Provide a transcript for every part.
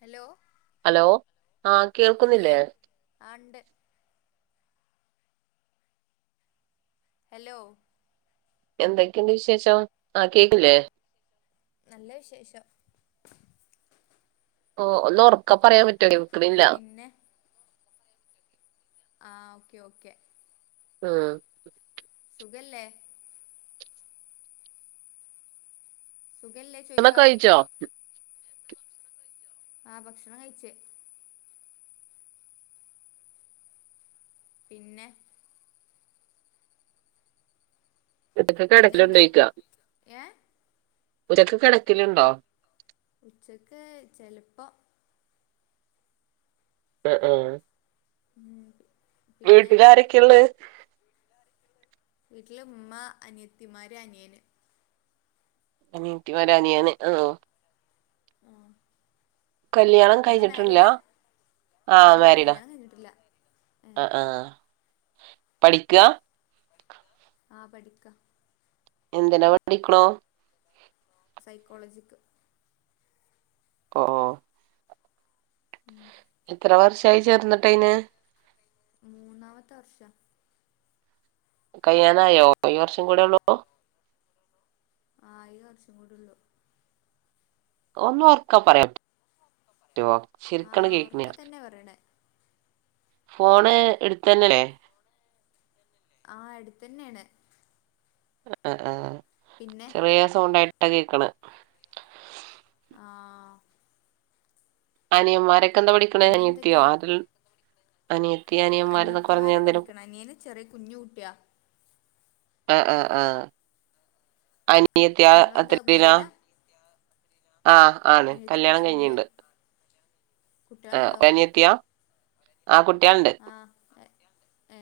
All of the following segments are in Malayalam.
ഹലോ ഹലോ ആ കേൾക്കുന്നില്ലേ? കേക്കണില്ലേ ആ ഉണ്ട് ഹലോ എന്തൊക്കെയുണ്ട് വിശേഷം ആ കേക്കില്ലേ? നല്ല വിശേഷം. ഓ ഒന്നു ഉറക്കപ്പറയാൻ പറ്റോയോ.? പിന്നെ. ആ ഓക്കെ ഓക്കെ. ആ. സുഖല്ലേ.? സുഖല്ലേ ഊണൊക്കെ ചോയ്ക്കാ. കഴിച്ചോ ആ ഭക്ഷണം കയിച്. പിന്നെ. ഇതൊക്ക പിന്നെന്താ കെടക്കലുണ്ടയ്ക്ക. ഏ ഉചക്ക് കെടക്കലുണ്ടോ.? ഉച്ചക്ക് ചെലപ്പോ. അ ആ. [inaudible] പിന്നെ വീട്ടുലാരൊക്കെയുള്ളെ.? വീട്ടില് മ്മ അനിയത്തിമാര് അനിയന്. അനിയത്തിമാര് അനിയന് ആ. [inaudible] കല്യാണം നിങ്ങള് കഴിഞ്ഞിട്ടില്ലാ മാരീഡാ ആ ഇല്ല മാരിഡാ. കല്യാണം കഴിഞ്ഞിട്ടില്ല ഏ അ ആ പഠിക്കാ.? ആ പഠിക്ക. എന്തിനാ പട്ടിക്ണു. സൈക്കോളജിക്ക്. ഒ ഓ. [inaudible] എത്ര വർഷായി ചേർന്നിട്ടയ്ന്? മൂന്നാമത്തെ വർഷാ. കയ്യാനായോ ഈ വർഷം കൂടെ ഒള്ളോ.? ആ ഈ വർഷംകൂടി ഒള്ളു. ഒന്ന് ഓർക്ക പറയാൻ പറ്റോ, ശെരിക്കണ്ട് ആഹ് ഓർക്ക കേക്ക്ണില്ല. തന്നെ പറയണേ ഫോണ് എടുത്തെന്ല്ലേ.? ആ എടുത്തന്നേണ്. അ അ ആ ചെറിയ സൗണ്ടായിട്ട കേക്കണ. [inaudible] ആ അനിയന്മാരൊക്കെ എന്താ പഠിക്ക്ണെ. അനിയത്തിയോ, പിന്നെന്തൊക്കെ അതുൽ, അനിയത്. അനിയത്തിമാര പഠിക്കണ, അനിയന് ചെറിയ കുഞ്ഞു കുട്ടിയാ. ആ ആആ അന്. നിയത്യാ ഇങ്ങളെന്താ മാരീഡാ [unintelligible] ആഹ് ആണ് അനിയത്തി കല്യാണം പ്ലസ് വണ്ണില് കഴിഞ്ഞിണ്ട്. ആ കുട്ടികളുണ്ടോ അനിയത്തിയ. ആ കുട്ടിയാൾണ്ട്. ആഹ് ഏ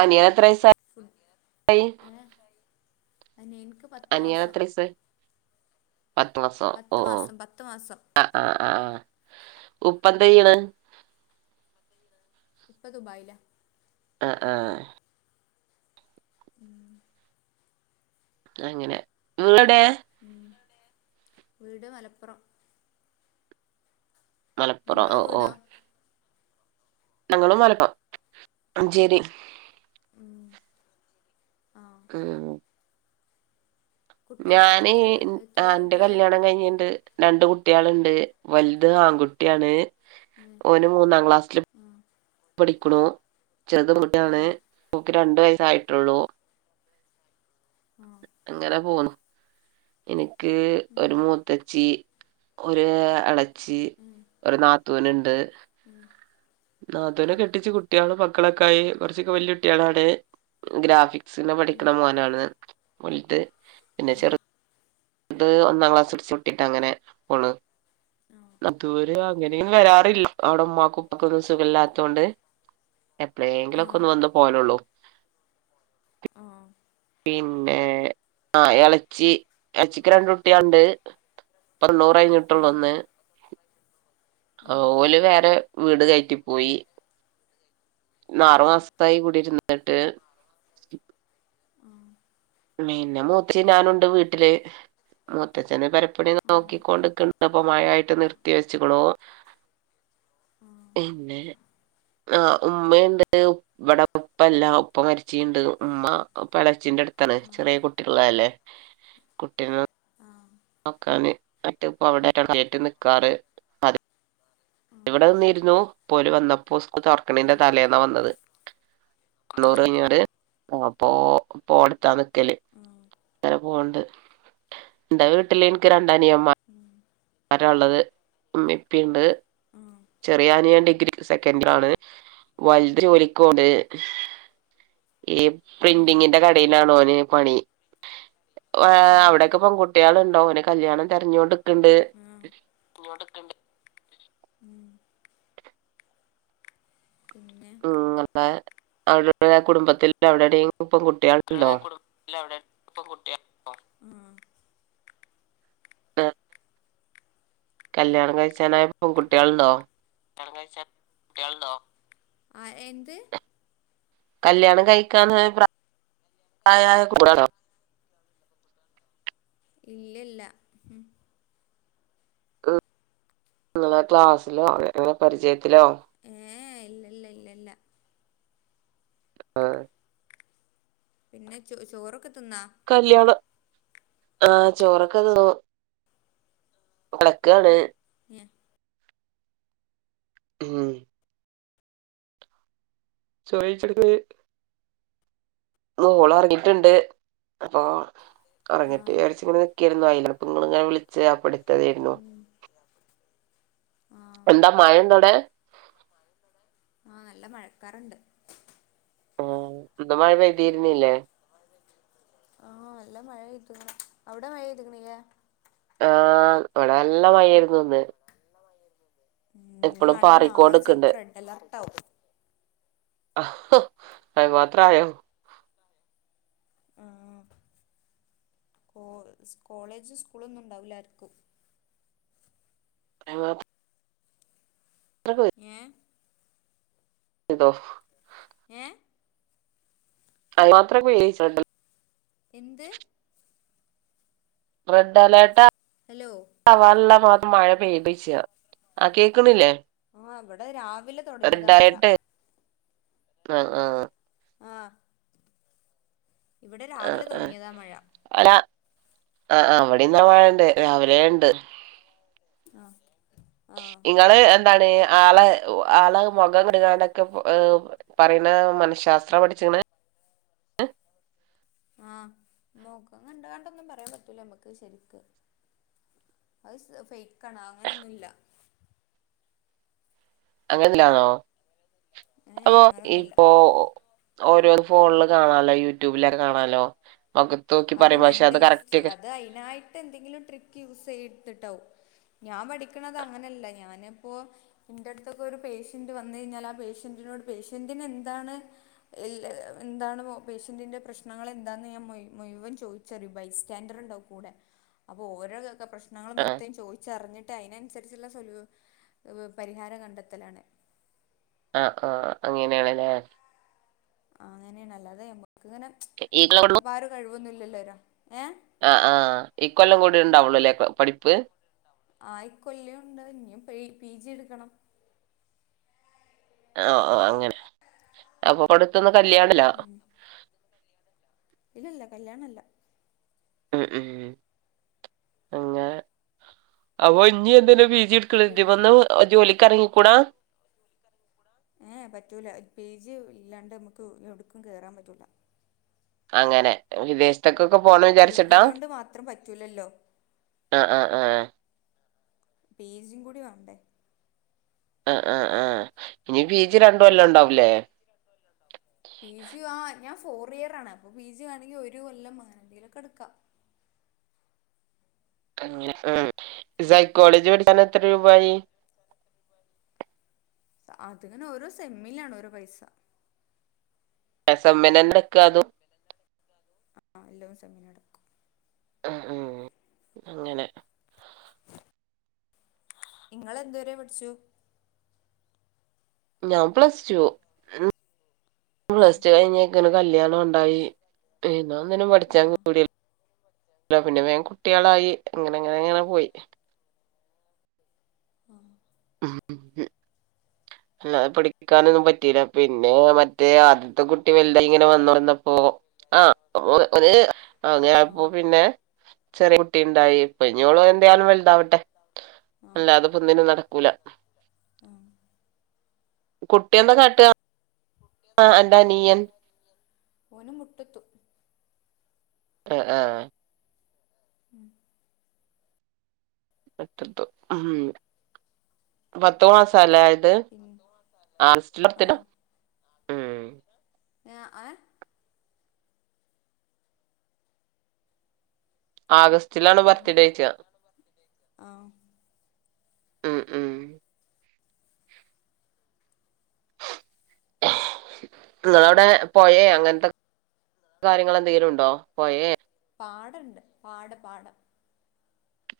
അനിയന് ഫുഡ് എത്രയ്സായി. അനിയൻക്ക് പത്ത് മാസം. പത്ത് മാസോ ഒ പത്ത് ഓ മാസം പത്ത് മാസം ആ ആ ആ ആ ഉപ്പ ന്തയ്ണ്. ഉപ്പ ദുബായില. അ ആ ആഹ്. [inaudible] അങ്ങനെ, നിങ്ങളെടെ. വീട് എവിടെ, വീട് മലപ്പുറം. മലപ്പുറം നിങ്ങളെ ഓ ഓ വീടോ ഞങ്ങളും മലപ്പുമഞ്ചേരി ഉം ആഹ് ഉ കുട്ടികള് ഞാൻ എത്ര എത്രയിലാ എന്റെ കുട്ടികള് കല്യാണം കഴിഞ്ഞിണ്ട് രണ്ട് കുട്ടിയാൾണ്ട് വലുത് ആൺകുട്ടിയാണ് ഉം ഓന് മൂന്നാം ക്ലാസ് ല് ആഹ് പഠിക്കുണു ചെറുത് പെൺകുട്ടിയാണ് ആഹ് ഓക്ക് രണ്ടു വയസായിട്ടുള്ളൂ അങ്ങനെ പോന്നു എനിക്ക് ഒരു മൂത്തച്ചി ഒരു എളച്ചി ഒരു നാത്തൂനുണ്ട് നാത്തൂനെ കെട്ടിച്ച് കുട്ടികളും മക്കളൊക്കെ ആയി കുറച്ചൊക്കെ വലിയ കുട്ടികളാണ് ഗ്രാഫിക് [unintelligible] പഠിക്ക്ണ മോനാണ് വൽത്പിന്നെ ചെറുത് അത് ഒന്നാം ക്ലാസ്ച്ച്ട്ടിട്ട് അങ്ങനെ ഓള് നാത്തൂമാര് അങ്ങനൊന്നും വരാറില്ല അവിടെ ഉമാക്കുപ്പാക്കൊന്നും സുഖമില്ലാത്തോണ്ട് എപ്പോളെ ങ്കിലൊക്കെ ഒന്ന് വന്ന് പോവലൊള്ളു പിന്നെ ആ ഇളച്ചി ഇളച്ചിക്ക് രണ്ട് കുട്ട്യാള്ണ്ട് തൊണ്ണൂറയ്ഞ്ഞ്ട്ടൊള്ളു ഒന്ന് ഓല് വേറെ വീട് കയറ്റി പോയി ആറു മാസത്തായി കൂടി ഇരുന്നിട്ട് പിന്നെ മൂചിം ഞാനുണ്ട് വീട്ടില് മൂത്തച്ഛന് പെരപ്പണി നോക്കിക്കോണ്ട്ക്ക്ണ് പം മയായിട്ട് നിർത്തി വെച്ച്ക്ക്ണൂ പിന്നെ ആ് ഉമ്മയുണ്ട് ഇവിടെ ഉപ്പല്ല ഉപ്പ മരിച്ചിട്ടുണ്ട് ഉമ്മ എളച്ചിന്റെ അടുത്ത് ത്ത ചെറിയ കുട്ടികള്ളല്ലേ കുട്ടീ നോക്കാന് ന്ട്ട് ഇപ്പ അവിടെ നിക്കാറ് ഇവിടെ നിന്നിരുന്നു പ്പോലെ വന്നപ്പോ സ്കൂള് തൊർക്ക്ണേന്റെ തലേന്നാ വന്നത് തൊണ്ണൂർ വന്നത് കഴിഞ്ഞോണ്ട് അപോ പോ അടുത്താ നിക്കല് ഉം അരെ പോവണ്ട് എന്റെ വീട്ടില് എനിക്ക് രണ്ടനിയമ്മാ ഉം ഉം ഉം വരാള്ളത് ഉമ്മിപ്പിയുണ്ട് ചെറിയ അനിയൻ ഡിഗ്രി സെക്കൻ ഡറി ആണ് വൽത ജോലിക്കോവ്ണ്ട് ഏ ഉം പ്രിന്റിങ്ങിന്റെ കടയിലാണ് ഓന് പണി ഉം അവിടൊക്കെ പെൺകുട്ട്യാള് ഓനെ കല്യാണം തെര്ഞ്ഞണ്ട് ആ ഉ ഇങ്ങോട്ടൊക്കെണ്ട് ഉ പിന്നെ ഉ അല്ല അവ്ടെ കുടുംബത്തിൽ അവിടെടെയും ഇങ്ങളെ കുടുംബത്തിൽ പെൺകുട്ടികൾ ഉണ്ടോ കല്യാണം കഴിച്ചാനായ പെൺകുട്ടികൾണ്ടോ കയ്ച്ച [unintelligible] ആ എന്ത് കല്യാണം കഴിക്കനായ പ്രായായ കൂട്ട്യാള്ണ്ടോ ഇല്ല ഇല്ല ഉ ഇങ്ങളെ ക്ലാസിലോ പരിചയത്തിലോ ഏ ഇല്ലില്ല ഇല്ലില്ല ആഹ പിന്നെ ചോ ചോറൊക്കെ തിന്നാ കല്യാണം ആഹ ചോറൊക്കെ തിന്നു കിടക്കാൻ എ ഉം ചോയ്ച്ചത് മോള് ഒറങ്ങിട്ടുണ്ട് അപ്പൊ ഒറങ്ങട്ടെ ആഹ് വിചാരിച്ചു നിക്കേർന്നു ആയി പ്പങ്ങളിങ്ങനെ വിളിച്ച അപ്പൊട് ത്തെതീർന്നു ഉം ആഹ് എന്താ മഴണ്ടവ്ടെ ആഹ നല്ല മഴക്കാറുണ്ട് ആ എന്ത മഴ പെയ്തിരുന്നില്ലേ ആഹ എല്ലാം മഴയ്തുകുണ് അവ്ടെ മഴെയ്തിക്കണില്യേ ആഹ് ഇവ്ടെ നല്ല മഴായിരുന്നു ഇന്ന് ഉം ഞ്ഞി ഇപ്പളും പാറിക്കോണ്ട് വേണെങ്കിനാളെ ചെലപ്പോ റെഡ് അലാർട്ട് ആവും ആ ഹ അത് മാത്രായോ ആഹ് കോ സ് കോളേജും സ്കൂളൊന്നും ഇണ്ടാവില്ലാർക്കും ആ അത്രക്ക് ഏ ഇതോ ഏ അത് മാത്ര [unintelligible] എന്ത് റെഡ് അലേർട്ട് ഹലോ ആവാള്ള മാത്രം മഴ പെയ്ത്യ്ച്ചാ ആ കേക്ക്ണില്ലേ ആഹ മവിടെ രാവിലെ തെടങ്ങിയതാ മഴ ആഹ ആഹ് ആഹ ഇവിടെ ആ രാവിലെ ആ തുടങ്ങിയതാ മഴ അല്ല ആ ആ ഇവിടെന്നാ മഴണ്ട് രാവിലേണ്ട് ആഹ നിങ്ങള് എ ന്താണ് ആള് ആള് മുഖം കണ്ട്കാണ്ടൊക്കെ മമ് പറിയണ മനഃശാസ്ത്രം പഠിച്ച് ക്കണ് [unintelligible] ആഹ മോഖം കണ്ട് കാണ്ടൊന്നും പറയാൻ പറ്റൂല നമ്മക്ക് ശരിക്ക് അത് ഫേക്കണ് അങ്ങനൊന്നുല്ല. അങ്ങനെല്ലാന്നോ ഏ അപ്പൊ അങ്ങനൊന്നുല്ല ഇപ്പോ ഓരോ ഫോണില് കാണാലോ യൂട്യൂബിലൊ കാണാലോ മുഖത്ത് നോക്കി അത് പറയും പക്ഷെ മെന്റലിസ്റ്റ്, കറക്റ്റ് അത് അയിനായിട്ടെന്തെങ്കിലും ട്രിക്ക് യൂസ് ചെയ്ത്ട്ടാവും ഞാൻ പഠിക്കണത് അങ്ങനെല്ല ഞാനിപ്പോ ന്റെ അടുത്തൊക്കെ ഒരു പേഷ്യന്റ് വന്ന് കഴിഞ്ഞാല് ആ പേ ഷ്യന്റിനോട് പേഷ്യന്റിനെന്താണ് എന്താണ് പേഷ്യന്റിന്റെ പ്രശ്നങ്ങൾ എന്താന്ന് ഞാൻ മോയി മുഴുവൻ ചോയിച്ചറിയും ബൈസ്റ്റാൻഡർണ്ടാവും കൂടെ അപ്പൊ ഓരോ പ്രശ്നങ്ങള് ആ മൊത്തം ചോയിച്ചറഞ്ഞിട്ട് അയിനന്സരി ച്ച്ള്ള സൊലൂ പരിഹാരം കണ്ടെത്തലാണ്. ആ ആ അങ്ങേനാണ് ലേ. ആ അങ്ങനെണ് അല്ലാതെ ഞമ്മക്ക്ങ്ങനെ ഈ കൊല്ലം ഞമ്മക്കിപ്പ ആ ഒരു കഴിവൊന്നുല്ലല്ലോ ഏ ആ ആ ഈ കൊല്ലം കൂടി ണ്ടാവുള്ളൂല്ലേ പ പഠിപ്പ് ആ ഇകൊല്ലുണ്ട് ഇനിയും പെ പി ജി എടുക്കണം. ഓ ഓ അങ്ങനെ അപ്പൊ അടുത്തൊന്ന് കല്യാണില്ലാ ഇല്ലല്ല കല്യാണല്ല. ഉം ഉം അങ്ങെ അപ്പൊ ഇഞ്ഞി എന്തേലും പി ജിക്ക് പിന്നെ എഴുതിവന്ന് ജോലിക്കെറങ്ങിക്കൂടാ? ഏ പറ്റൂല ഒരു പീ ജി ഇല്ലാണ്ട് അമ്മക്ക് എവടുക്കും കേറാൻ പറ്റൂല അങ്ങനെ വിദേശത്തൊക്ക ക്കപോണം വിചാർച്ചിട്ടാ ഡിഗ്രി കൊണ്ട് മാത്രം പറ്റൂലല്ലോ ആ ആ ആ പീ ജീം കൂടി വാണ്ടേ ആ ആ ആ ഇനി പീ ജി ര പീ ജി ആ ഞാ ഫോർ ഇയറാണ് അപ്പൊ പി ജി വാണെങ്കിൽ ഒരു കൊല്ലം അങ്ങനെന്തേലൊക്കെടുക്കാ സൈക്കോളജി പഠി കാനായി എത്ര രൂപായി? അത്ങ്ങനെ ഓരോ സെമ്മിലാണ് ഓരോ പൈസ. സെമ്മ്നെന്നെക്കാ അതും ആ എല്ലും സെമ്മിനെടക്കും ഉം ഉം അങ്ങനെ. ഇങ്ങളെന്ത് വരെ പട്ച്ചൂ? ഞാൻ plus two, A plus two കയിഞ്ഞ ങ്ങനെ കല്യാണം ണ്ടായി പിന്നൊന്നിനും ആ പഠിച്ചാൻ കൂടി ല്ല പിന്നെ വേം കുട്ട്യേളായി അങ്ങനെങ്ങനെങ്ങനെ പോയി ആ. ഉം. അല്ല അ പടിക്കാനൊന്നും പറ്റീല്ല പിന്നെ മറ്റേ ആദ്യത്തെ കുട്ടി വല്തായിങ്ങനെ വന്നു വന്നപ്പോ ആ അപ്പോ ഒരു ആ അപ്പോ പിന്നെ ചെറിയ ട്ടിണ്ടായി പ്പഞ്ഞോള് എന്തയാലും വെല്താവട്ടെ ആഹ് അല്ലാതെപ്പൊന്നിനു നട ആഹ് കുട്ട്യെന്താ കാട്ട ആ അൻ്റനീയൻ ഓന് മുട്ടത്തു ആ ആ. ഉം. പത്ത് മാസാലേ പിന്നെ [unintelligible] [unintelligible] ഏ അ ഏ ആഗസ്റ്റിലാണ് ബർത്ത്ഡേച്ചാ ആ. ഉം ഉം നിങ്ങളവിടെ പൊയേ അങ്ങനത്തെ കാര്യങ്ങൾ എന്തെങ്കിലു ഉണ്ടോ പൊയേ പാടണ്ട് പാട് പാടം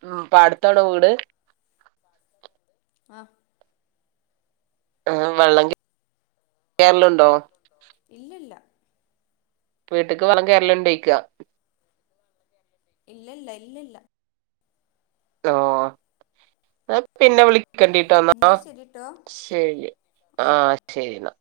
അ പാടത്താണ വീട് ആ ആ വെള്ളം കേറലുണ്ടോ? ഇല്ലല്ല വീട്ടക്ക് വളളം കേറലുണ്ടയിക്ക ഇല്ലല്ല ഇല്ല ഇല്ല ഹലോ ഞ പിന്നെ വിളി കണ്ടിട്ട് വന്നാ എന്നാ ശരിട്ടോ ശരി ആഹ് ശരി എന്നാ